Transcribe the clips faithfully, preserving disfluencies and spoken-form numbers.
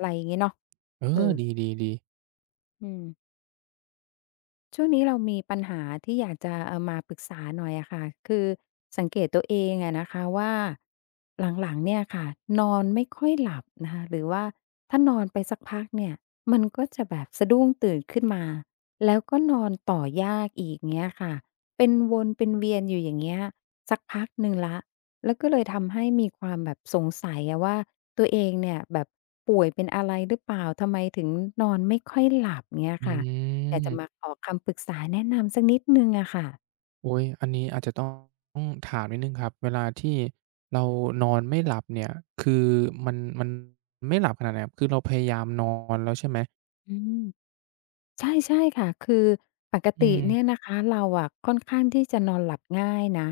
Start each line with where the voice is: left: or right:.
left: อะไรอย่างเงี้ยเนาะ
right: เอ
left: เออ
right: อดีๆดี
left: อืม ช่วงนี้เรามีปัญหาที่อยากจะเอามาปรึกษาหน่อยอะค่ะคือสังเกตตัวเองอะนะคะว่าหลังๆเนี่ยค่ะนอนไม่ค่อยหลับนะคะหรือว่าถ้านอนไปสักพักเนี่ยมันก็จะแบบสะดุ้งตื่นขึ้นมาแล้วก็นอนต่อยากอีกเงี้ยค่ะเป็นวนเป็นเวียนอยู่อย่างเงี้ยสักพักหนึ่งแล้วแล้วก็เลยทำให้มีความแบบสงสัยอะว่าตัวเองเนี่ยแบบป่วยเป็นอะไรหรือเปล่าทำไมถึงนอนไม่ค่อยหลับเงี้ย
right: อื
left: ค่ะ อยากจะมา
right: ม
left: ขอคำปรึกษาแนะนำสักนิดหนึ่งอะค่ะ
right: โอ๊ยอันนี้อาจจะต้องถามนิดหนึ่งครับเวลาที่เรานอนไม่หลับเนี่ย คือมันมันไม่หลับขนาดไหนครับคือเราพยายามนอนแล้วใช่ไหม
left: อืมใช่ใช่ค่ะ คือปก
right: อื
left: ติ
right: ม
left: เนี่ยนะคะเราอะค่อนข้างที่จะนอนหลับง่ายนะ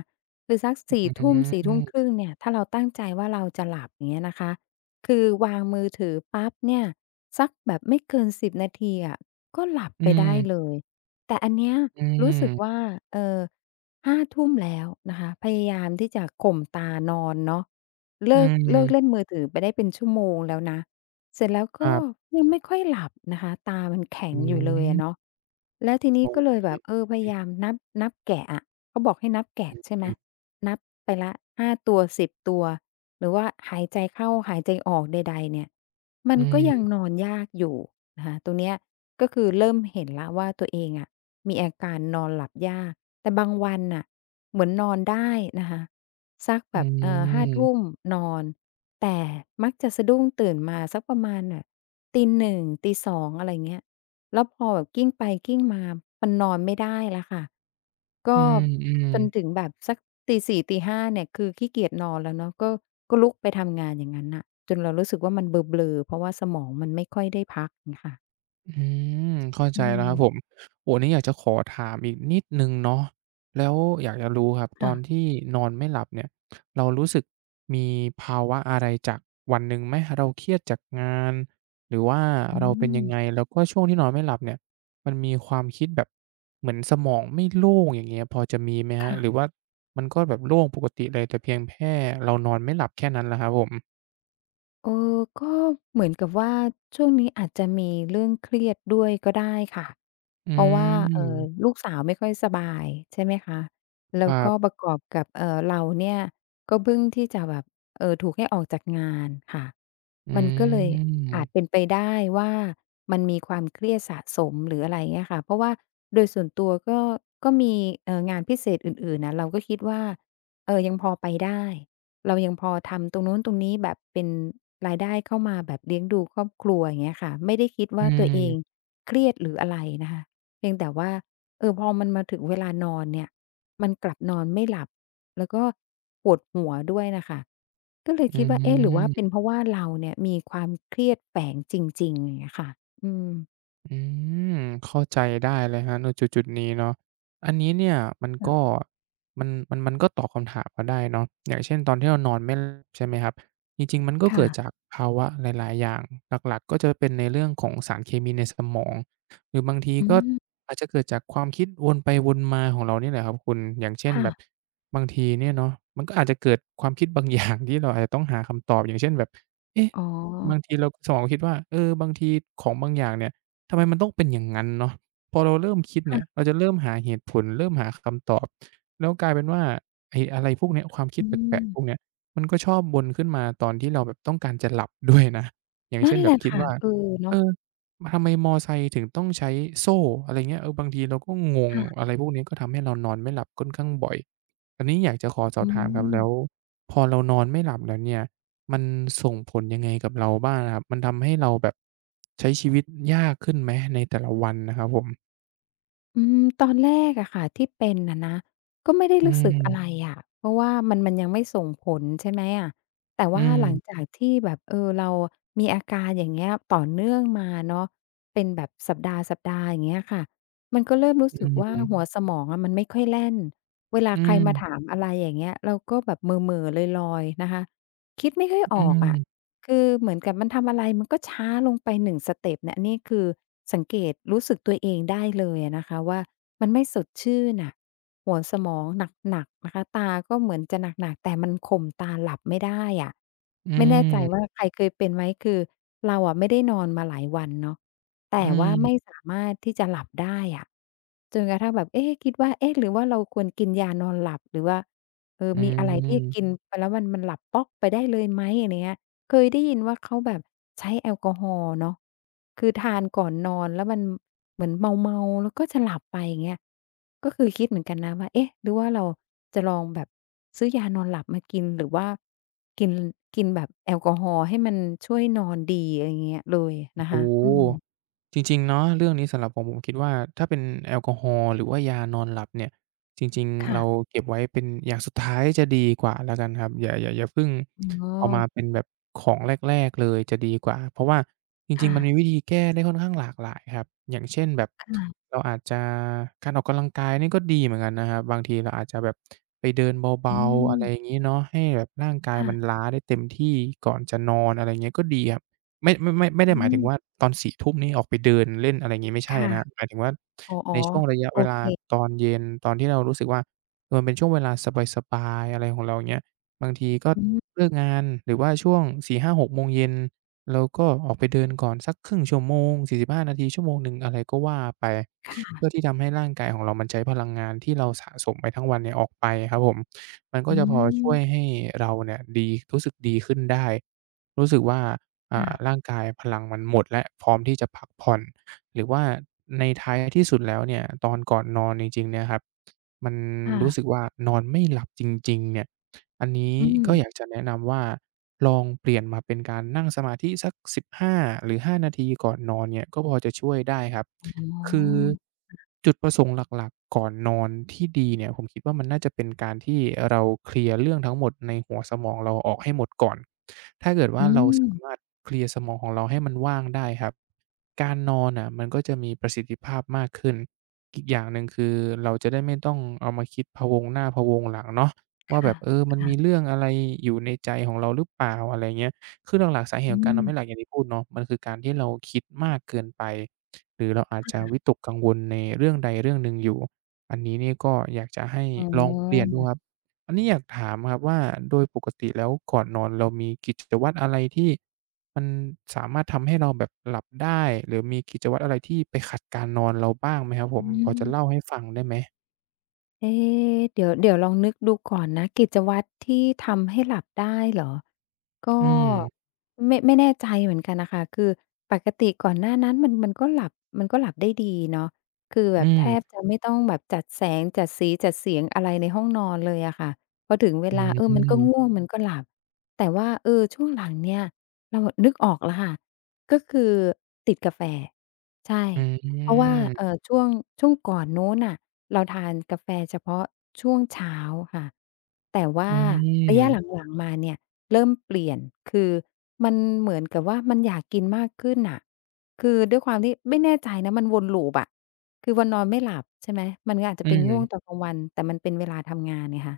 left: คือสัก
right: อ
left: สี่
right: ื
left: ทุ่มสี่ทุ่มค
right: ม
left: รึ่งเนี่ยถ้าเราตั้งใจว่าเราจะหลับอย่างเงี้ยนะคะ คือวางมือถือปั๊บเนี่ยสักแบบไม่เกินสิบนาทีอะก็หลับ
right: อื
left: ไป
right: ม
left: ได้เลย แต่อันเนี้ย
right: อื
left: รู้
right: ม
left: สึกว่าเอ่อห้าทุ่มแล้วนะคะพยายามที่จะข่มตานอนเนาะ
right: อื
left: เลิกเลิกเล่น
right: ม
left: มือถือไปได้เป็นชั่วโมงแล้วนะ เสร็จแล้ว
right: ครั
left: ก็
right: บ
left: ยังไม่ค่อยหลับนะคะ ตามันแข็ง
right: อื
left: อยู่เลยอะเนาะ
right: ม
left: แล้วที
right: โอ
left: นี้ก็เลยแบบ
right: เค
left: เออพยายามนับนับแกะอะเขาบอกให้นับ
right: อ
left: แกะใช่ไหม
right: ืมๆ
left: นับไปละห้าตัวสิบตัวหรือว่าหายใจเข้าหายใจออกใดๆเนี่ย มั
right: อื
left: นก็ยังน
right: ม
left: อนยากอยู่นะคะตรงเนี้ยก็คือเริ่มเห็นแล้วว่าตัวเองอะมีอาการนอนหลับยากแต่บางวันน่ะเหมือนนอนได้นะคะ สักแบ
right: อื
left: บ
right: ม
left: เอ่อห้าทุ่มนอนแต่มักจะสะดุ้งตื่นมาสักประมาณน่ะตีหนึ่งตีสองอะไรเงี้ยแล้วพอแบบกลิ้งไปกลิ้งมามันนอนไม่ได้แล้วค่ะ
right: อื
left: ก็
right: มอืม
left: จนถึงแบบสักตีสี่ตีห้าเนี่ยคือขี้เกียจนอนแล้วเนาะก็ก็ลุกไปทำงานอย่างงั้นน่ะจนเรารู้สึกว่ามันเบลอๆเพราะว่าสมองมันไม่ค่อยได้พักเงี้ยค่ะ
right: อืมเข้าใจ
left: อื
right: แล้ว
left: ม
right: ครับผมโอ้ันนี้อยากจะขอถามอีกนิดหนึ่งเนาะแล้วอยากจะรู้ครับตอ
left: ค่ะ
right: นที่นอนไม่หลับเนี่ยเรารู้สึกมีภาวะอะไรจากวันหนึ่งไหมเราเครียดจากงานหรือว่า
left: อื
right: เราเป็น
left: ม
right: ยังไงแล้วก็ช่วงที่นอนไม่หลับเนี่ยมันมีความคิดแบบเหมือนสมองไม่โล่งอย่างเงี้ยพอจะมีไหมครับหรือ
left: ค่ะ
right: ว่ามันก็แบบโล่งปกติเลยแต่เพียงแค่เรานอนไม่หลับแค่นั้นล่ะครับผม
left: เออก็เหมือนกับว่าช่วงนี้อาจจะมีเรื่องเครียดด้วยก็ได้ค่ะ
right: อื
left: เพราะว่าเอ่อ
right: ม
left: ลูกสาวไม่ค่อยสบายใช่ไหมคะแล้
right: ค
left: ว
right: รั
left: ก็ป
right: บ
left: ระกอบกับเอ่อเราเนี่ยก็เพิ่งที่จะแบบเอ่อถูกให้ออกจากงานค่ะ
right: อื
left: มันก็เลยอาจเป็น
right: ม
left: ไปได้ว่ามันมีความเครียดสะสมหรืออะไรเงี้ยค่ะเพราะว่าโดยส่วนตัวก็ก็มีเอ่องานพิเศษอื่นๆน่ะเราก็คิดว่าเออยังพอไปได้ เรายังพอทำตรงนู้นตรงนี้แบบเป็นรายได้เข้ามาแบบเลี้ยงดูครอบครัวอย่างเงี้ยค่ะไม่ได้คิด
right: อื
left: ว่าตัวเอง
right: ม
left: เครียดหรืออะไรนะคะเพียงแต่ว่าเออพอมันมาถึงเวลานอนเนี่ยมันกลับนอนไม่หลับแล้วก็ปวดหัวด้วยน่ะค่ะก็เลย
right: อื
left: คิดว่าเอ๊ะหรือว่าเป็น
right: ม
left: เพราะว่าเราเนี่ยมีความเครียดแฝงจริงๆอย่างเงี้ยค่ะอืม
right: อืมเข้าใจได้เลยฮะในจุดๆนี้เนาะอันนี้เนี่ยมันก็
left: ค่ะ
right: มันมันมันก็ตอบคำถามมาได้เนาะอย่างเช่นตอนที่เรานอนไม่หลับใช่ไหมครับจริงๆมันก็เกิดจา
left: ค่ะ
right: กภาวะหลายๆอย่างหลักๆก็จะเป็นในเรื่องของสารเคมีในสมองหรือบางที
left: อื
right: ก็
left: ม
right: อาจจะเกิดจากความคิดวนไปวนมาของเรานี่แหละครับคุณอย่างเช่นแบบ
left: ค่ะ
right: บางทีเนี่ยเนาะมันก็อาจจะเกิดความคิดบางอย่างที่เราอาจจะต้องหาคำตอบอย่างเช่นแบบเอ๊ะ
left: อ๋อ
right: บางทีเราสมองคิดว่าเออบางทีของบางอย่างเนี่ย ทำไมมันต้องเป็นอย่างนั้นเนาะพอเราเริ่มคิดเนี่ย
left: ค่ะ
right: เราจะเริ่มหาเหตุผลเริ่มหาคำตอบแล้วกลายเป็นว่าไอ้อะไรพวกเนี้ยความคิด
left: อื
right: แปล
left: ม
right: กๆพวกเนี้ยมันก็ชอบวนขึ้นมาตอนที่เราแบบต้องการจะหลับด้วยนะอย่าง
left: นั่
right: เช่
left: น
right: นแบ
left: แห
right: บ
left: ละ
right: คิด
left: ค่ะ
right: ว่า
left: เออ
right: เอ
left: เนาะ
right: อทำไมมอไซค์ถึงต้องใช้โซ่อะไรเงี้ยเออบางทีเราก็งงอะ
left: ค่ะ
right: ไรพวกนี้ก็ทำให้เรานอนไม่หลับค่อนข้างบ่อยอันนี้อยากจะขอสอบ
left: อื
right: ถามครับแล้ว
left: ม
right: พอเรานอนไม่หลับแล้วเนี่ย มันส่งผลยังไงกับเราบ้างนะครับ มันทำให้เราแบบใช้ชีวิตยากขึ้นไหมในแต่ละวันนะครับผม
left: อืมตอนแรกอะค่ะที่เป็นน่ะนะก็ไม่ได้
right: อื
left: รู้สึกออืะไร
right: ม
left: มอะเพราะว่ามันมันยังไม่ส่งผลใช่ไหมอะแต่
right: อื
left: ว่า
right: ม
left: หลังจากที่แบบเออเรามีอาการอย่างเงี้ยต่อเนื่องมาเนาะเป็นแบบสัปดาห์ๆอย่างเงี้ยค่ะมันก็เริ่มรู้
right: อื
left: สึกว่าอืหัว
right: ม
left: มสมองอะมันไม่ค่อยแล่นเวลา
right: อื
left: ใครมาถา
right: ม
left: มอะไรอย่างเงี้ยเราก็แบบเหม่อๆลอยๆนะคะคิดไม่ค่อยอ
right: อื
left: อกอะ
right: ม
left: คือเหมือนกับมันทำอะไรมันก็ช้าลงไปหนึ่งสเต็ปเนี่ยอันนี้คือสังเกตรู้สึกตัวเองได้เลยอะนะคะว่ามันไม่สดชื่นน่ะหัวสมองหนักๆนะคะตาก็เหมือนจะหนักๆแต่มันข่มตาหลับไม่ได้อะ
right: อื
left: ไม่แน่ใจว่า
right: ม
left: ใครเคยเป็นไหมคือเราอะไม่ได้นอนมาหลายวันเนาะ
right: อื
left: แต่ว่าไม่
right: ม
left: สามารถที่จะหลับได้อะจนกระทั่งแบบเอ๊ะคิดว่าเอ๊ะหรือว่าเราควรกินยานอนหลับหรือว่าเออ
right: อื
left: มีอะไรที่กิน
right: ม
left: ไปแล้วมันมันหลับป๊อกไปได้เลยไหมอะไรเงี้ย เคยได้ยินว่าเขาแบบใช้แอลกอฮอล์เนาะคือทานก่อนนอนแล้วมันเหมือนเมาๆแล้วก็จะหลับไปอย่างเงี้ยก็คือคิดเหมือนกันนะว่าเอ๊ะหรือว่าเราจะลองแบบซื้อยานอนหลับมากินหรือว่ากินกินแบบแอลกอฮอล์ให้มันช่วยนอนดีอะไรเงี้ยเลย
right: โอ้
left: นะ
right: โฮ
left: คะอืม
right: จริงๆเนาะเรื่องนี้สำหรับผมผมคิดว่าถ้าเป็นแอลกอฮอล์หรือว่ายานอนหลับเนี่ยจริงๆเรา
left: ค่ะ
right: เก็บไว้เป็นอย่างสุดท้ายจะดีกว่าแล้วกันครับอย่าอย่าอย่าเพิ่ง
left: อ๋อ
right: เอามาเป็นแบบของแรกๆเลยจะดีกว่าเพราะว่าจริง
left: ค่ะ
right: ๆมันมีวิธีแก้ได้ค่อนข้างหลากหลายครับอย่างเช่นแบบ
left: ค่ะ
right: เราอาจจะการออกกำลังกายนี่ก็ดีเหมือนกันนะครับบางทีเราอาจจะแบบไปเดิน
left: อื
right: เบาๆ
left: ม
right: อะไรอย่างงี้เนาะให้แบบร่างกายมัน
left: ค่ะ
right: ล้าได้เต็มที่ก่อนจะนอนอะไรอย่างเงี้ยก็ดีครับ ไม่ไม่ไม่ไม่ได้ห
left: อื
right: มายถึ
left: ม
right: งว่าตอนสี่ทุ0มนี่ออกไปเดินเล่นอะไรงี้ไม่ใช่
left: ค่ะ
right: นะครับหมายถึงว่า
left: อ๋
right: ใน
left: อ
right: ช่วงระยะ
left: ๆโอ
right: เว
left: เค
right: ลาตอนเย็นตอนที่เรารู้สึกว่าเออมันเป็นช่วงเวลาสบายๆอะไรของเราอย่างเงี้ยบางทีก็
left: อืม
right: เลิกงานหรือว่าช่วงสี่ห้าหกโมงเย็นเราก็ออกไปเดินก่อนสักครึ่งชั่วโมงสี่สิบห้5นาทีชั่วโมงหนึ่งอะไรก็ว่าไป
left: ค่
right: เพื่อ
left: ะ
right: ที่ทำให้ร่างกายของเรามันใช้พลังงานที่เราสะสมไปทั้งวันเนี่ยออกไปครับผมมันก็
left: อื
right: จะพอ
left: ม
right: ช่วยให้เราเนี่ยดีรู้สึกดีขึ้นได้รู้สึกว่า อ่าร่าง
left: ค่ะ
right: กายพลังมันหมดแล้วพร้อมที่จะพักผ่อนหรือว่าในท้ายที่สุดแล้วเนี่ยตอนก่อนนอนจริงๆเนี่ยครับมันรู้สึก
left: ค่ะ
right: ว่านอนไม่หลับจริงๆเนี่ยอันนี้
left: อืม
right: ก็อยากจะแนะนำว่าลองเปลี่ยนมาเป็นการนั่งสมาธิสักสิบห้าหาหรือห้านาทีก่อนนอนเนี่ยก็พอจะช่วยได้ครับ
left: อ๋
right: คือ
left: อ
right: จุดประสงค์หลักๆก่อนนอนที่ดีเนี่ยผมคิดว่ามันน่าจะเป็นการที่เราเคลียร์เรื่องทั้งหมดในหัวสมองเราออกให้หมดก่อนถ้าเกิดว่า
left: อื
right: เรา
left: ม
right: สามารถเคลียร์สมองของเราให้มันว่างได้ครับการนอนน่ะมันก็จะมีประสิทธิภาพมากขึ้นอีกอย่างหนึ่งคือเราจะได้ไม่ต้องเอามาคิดพะวงหน้าพะวงหลังเนาะว่าแบ
left: ค่ะ
right: บเออมันมี
left: ค่ะ
right: เรื่องอะไรอยู่ในใจของเราหรือเปล่าอะไรเงี้ยคือหลักๆสาเหตุ
left: อื
right: ของการน
left: ม
right: อนไม่หลับอย่างที่พูดเนาะมันคือการที่เราคิดมากเกินไป หรือเราอาจจะวิตกกังวลในเรื่องใดเรื่องหนึ่งอยู่ อันนี้เนี่ยก็อยากจะให้
left: อ๋
right: ลองเปลี่ยน
left: อ
right: ดูครับ อันนี้อยากถามครับว่าโดยปกติแล้วก่อนนอนเรามีกิจวัตรอะไรที่มันสามารถทำให้เราแบบหลับได้หรือมีกิจวัตรอะไรที่ไปขัดการนอนเราบ้างไหมครับผ
left: อื
right: มพอจะ
left: ม
right: เล่าให้ฟังได้ไหม
left: เอ๊เดี๋ยวเดี๋ยวลองนึกดูก่อนนะกิจวัตรที่ทำให้หลับได้เหรอก็
right: อืม
left: ไม่ไม่แน่ใจเหมือนกันน่ะค่ะคือปกติก่อนหน้านั้นมันมันก็หลับมันก็หลับได้ดีเนาะคือแบ
right: อื
left: บแท
right: ม
left: บจะไม่ต้องแบบจัดแสงจัดสีจัดเสียงอะไรในห้องนอนเลยอะค่ะพอถึงเว
right: อื
left: ลาเออมันก็ง่วง
right: ม
left: มันก็หลับแต่ว่าเออช่วงหลังเนี่ยเราอะนึกออกแล้วค่ะก็คือติดกาแฟใช่
right: อ
left: เพราะว่า
right: ืม
left: เอ่อช่วงช่วงก่อนนู้นน่ะเราทานกาแฟเฉพาะช่วงเช้าค่ะแต่
right: อื
left: ว่าระยะห
right: ม
left: ลังๆมาเนี่ยเริ่มเปลี่ยนคือมันเหมือนกับว่ามันอยากกินมากขึ้นน่ะคือด้วยความที่ไม่แน่ใจนะมันวน loop อะคือวันนอนไม่หลับใช่ไหมมันก็อาจจะ
right: อื
left: ไป
right: ม
left: ง่วงตอนกลางวันแต่มันเป็นเวลาทำงานไงคะ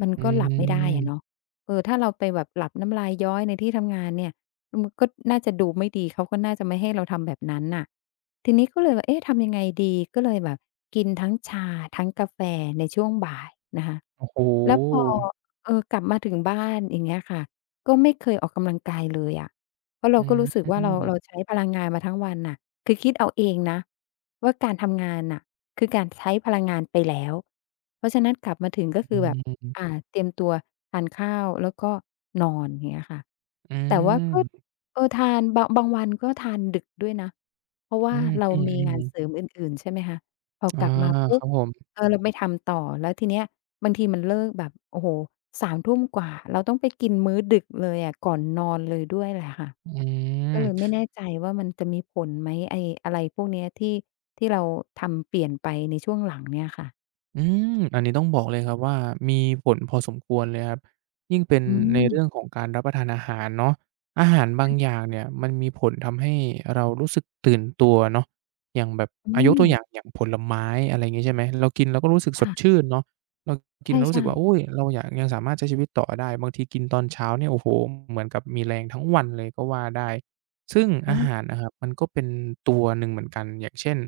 left: มัน
right: อื
left: ก็หลับไม่ได้อะเนาะ
right: ม
left: เออถ้าเราไปแบบหลับน้ำลายย้อยในที่ทำงานเนี่ยมันก็น่าจะดูไม่ดีเขาก็น่าจะไม่ให้เราทำแบบนั้นน่ะ ทีนี้ก็เลยว่าเอ๊ะทำยังไงดีก็เลยแบบกินทั้งชาทั้งกาแฟในช่วงบ่ายนะคะ
right: โอ้โฮ
left: แล้วพอเออกลับมาถึงบ้านอย่างเงี้ยค่ะก็ไม่เคยออกกำลังกายเลยอะเพราะเรา
right: อื
left: ก็
right: ม
left: รู้สึก
right: อื
left: ว่า
right: ม
left: เราเราใช้พลังงานมาทั้งวันน่ะคือคิดเอาเองนะว่าการทำงานน่ะคือการใช้พลังงานไปแล้วเพราะฉะนั้นกลับมาถึงก็คือแบบ อาเตรียมตัวทานข้าวแล้วก็นอนอย่างเงี้ยค่ะ
right: อื
left: แต่ว่าก็
right: ม
left: เออทานบางบางวันก็ทานดึกด้วยนะเพราะ
right: อื
left: ว่า
right: ม
left: เรามีงานเสริมอื่นๆใช่ไหมคะพอ
right: ๆๆอา
left: กลับมา
right: ค
left: ปุ๊บ
right: รับผม
left: เออเราไม่ทำต่อแล้วทีเนี้ยบางทีมันเลิกแบบโอ้โฮสามทุ่มกว่าเราต้องไปกินมื้อดึกเลยอะก่อนนอนเลยด้วยแหละค่ะ
right: อื
left: ก็เลยไม่
right: ม
left: แน่ใจว่ามันจะมีผลไหมไอ้อะไรพวกเนี้ยที่ที่เราทำเปลี่ยนไปในช่วงหลังเนี่ยค่ะ
right: อืมอันนี้ต้องบอกเลยครับว่ามีผลพอสมควรเลยครับยิ่งเป็น
left: อื
right: ใน
left: ม
right: เรื่องของการรับประทานอาหารเนาะอาหารบางอย่างเนี่ยมันมีผลทำให้เรารู้สึกตื่นตัวเนาะอย่างแบบ
left: อื
right: อายกตั
left: ม
right: วอย่างอย่างผลไม้อะไรอย่างงี้ใช่ไหมเรากินเราก็รู้สึกสด
left: ค่ะ
right: ชื่นเนาะเรา
left: ใ
right: กินเรารู้สึ
left: ช่
right: กว่าอุ๊ย
left: ๆ
right: เราอยากยังสามารถใช้ชีวิตต่อได้บางทีกินตอนเช้าเนี่ยโอ้โฮเหมือนกับมีแรงทั้งวันเลยก็ว่าได้ซึ่ง
left: อ๋
right: อาหา
left: อ
right: รนะครับมันก็เป็นตัวหนึ่งเหมือนกันอย่างเช่น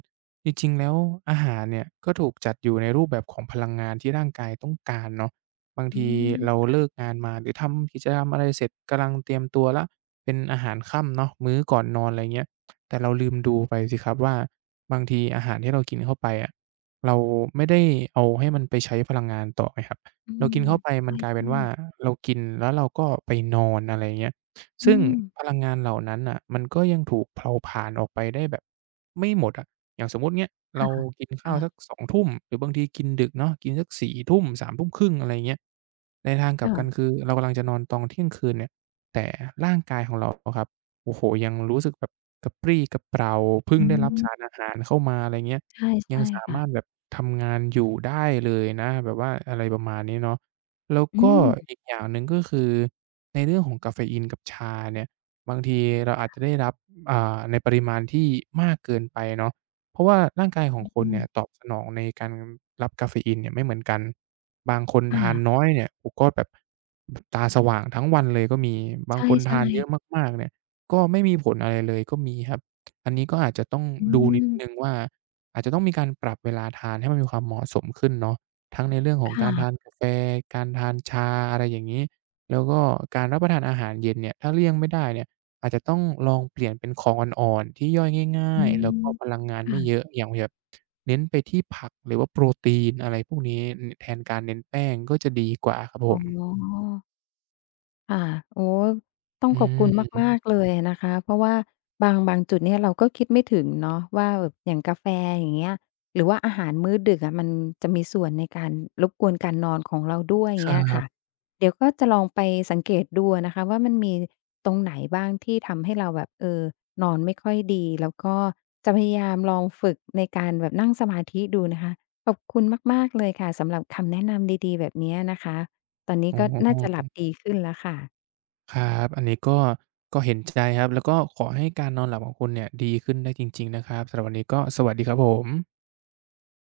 right: จริงๆแล้วอาหารเนี่ยก็ถูกจัดอยู่ในรูปแบบของพลังงานที่ร่างกายต้องการเนาะบาง
left: อื
right: ทีเรา
left: ม
right: เลิกงานมาหรือทำกิจกรรมอะไรเสร็จกำลังเตรียมตัวแล้วเป็นอาหารค่ำเนาะมื้อก่อนนอนอะไรเงี้ยแต่เราลืมดูไปสิครับว่าบางทีอาหารที่เรากินเข้าไปอะเราไม่ได้เอาให้มันไปใช้พลังงานต่อไงครับ
left: อื
right: เรา
left: ม
right: กินเข้าไป
left: ใ
right: มันกลายเป็
left: ช่
right: นว่า
left: ๆ
right: เรากินแล้วเราก็ไปนอนอะไรเงี้ย
left: อื
right: ซึ่ง
left: ม
right: พลังงานเหล่านั้นน่ะมันก็ยังถูกเผาผลาญออกไปได้แบบไม่หมดอะ อย่างสมมุติเงี้ยเรา
left: ค่ะ
right: กินข้าวสัก
left: ค่ะ
right: สองทุ่มหรือบางทีกินดึกเนาะกินสักสี่ทุ่มสามทุ่มครึ่งอะไรอย่างเงี้ยในทางกลับ
left: ค่ะ
right: กันคือเรากำลังจะนอนตอนเที่ยงคืนเนี่ยแต่ร่างกายของเราอะครับโอ้โฮยังรู้สึกแบบกระปรี้กระเปร่าเพิ่ง
left: อื
right: ได้รับสาร
left: ม
right: อาหารเข้ามาอะไรเงี้ย
left: ใช่
right: ยั
left: ใช่
right: งสา
left: ค่ะ
right: มารถแบบทำงานอยู่ได้เลยนะแบบว่าอะไรประมาณนี้เนาะแล้ว
left: อื
right: ก็
left: ม
right: อีกอย่างหนึ่งก็คือในเรื่องของกาเฟอีนกับชาเนี่ยบางทีเราอาจจะได้รับอ่าในปริมาณที่มากเกินไปเนาะ เพราะว่าร่างกายของ
left: อื
right: คน
left: ม
right: เนี่ยตอบสนองในการรับกาเฟอีนเนี่ยไม่เหมือนกันบางคนทานน้อ
left: ค่ะ
right: ยเนี่ยโอ้ก็แบบแบบตาสว่างทั้งวันเลยก็มี
left: ใ
right: บางคน
left: ช่
right: ทานเยอะ
left: ๆ
right: มากๆเนี่ยก็ไม่มีผลอะไรเลยก็มีครับอันนี้ก็อาจจะต้อง
left: อื
right: ดูนิด
left: ม
right: หนึ่งว่าอาจจะต้องมีการปรับเวลาทานให้มันมีความเหมาะสมขึ้นเนาะทั้งในเรื่องขอ
left: ค
right: งการทาน
left: ่ะ
right: กาแฟการทานชาอะไรอย่างงี้แล้วก็การรับประทานอาหารเย็นเนี่ยถ้าเลี่ยงไม่ได้เนี่ย อาจจะต้องลองเปลี่ยนเป็นของอ่อนๆที่ย่อยง่า
left: อื
right: ยๆแล้ว
left: ม
right: ก็พลังงานไม่เย
left: ค่ะ
right: อะอย่างแบบเน้นไปที่ผักหรือว่าโปรตีนอะไรพวกนี้อือแทนการเน้นแป้งก็จะดีกว่าครับผ
left: อ๋อ
right: ม
left: ค่ะโอ้ต้อ
right: อ
left: งขอบคุณ
right: ืม
left: มากๆเลยนะคะเพราะว่าบางบางจุดเนี่ยเราก็คิดไม่ถึงเนาะว่าแบบอย่างกาแฟอย่างเงี้ยหรือว่าอาหารมื้อดึกอะมันจะมีส่วนในการรบกวนการนอนของเราด้วยอ
right: ค
left: ย่าง
right: รั
left: เงี้ยค่ะ
right: บ
left: เดี๋ยวก็จะลองไปสังเกตดูอะนะคะว่ามันมีตรงไหนบ้างที่ทำให้เราแบบเออนอนไม่ค่อยดีแล้วก็จะพยายามลองฝึกในการแบบนั่งสมาธิดูนะคะขอบคุณมากๆเลยค่ะสำหรับคำแนะนำดีๆแบบเนี้ยนะคะ ตอนนี้
right: อ๋
left: ก็น่าจะห
right: อ
left: ลับดีขึ้นแล้วค่ะ
right: ครับอันนี้ก็ก็เห็นใจครับแล้วก็ขอให้การนอนหลับของคุณเนี่ยดีขึ้นได้จริงๆนะครับสำหรับวันนี้ก็สวัสดีครับผม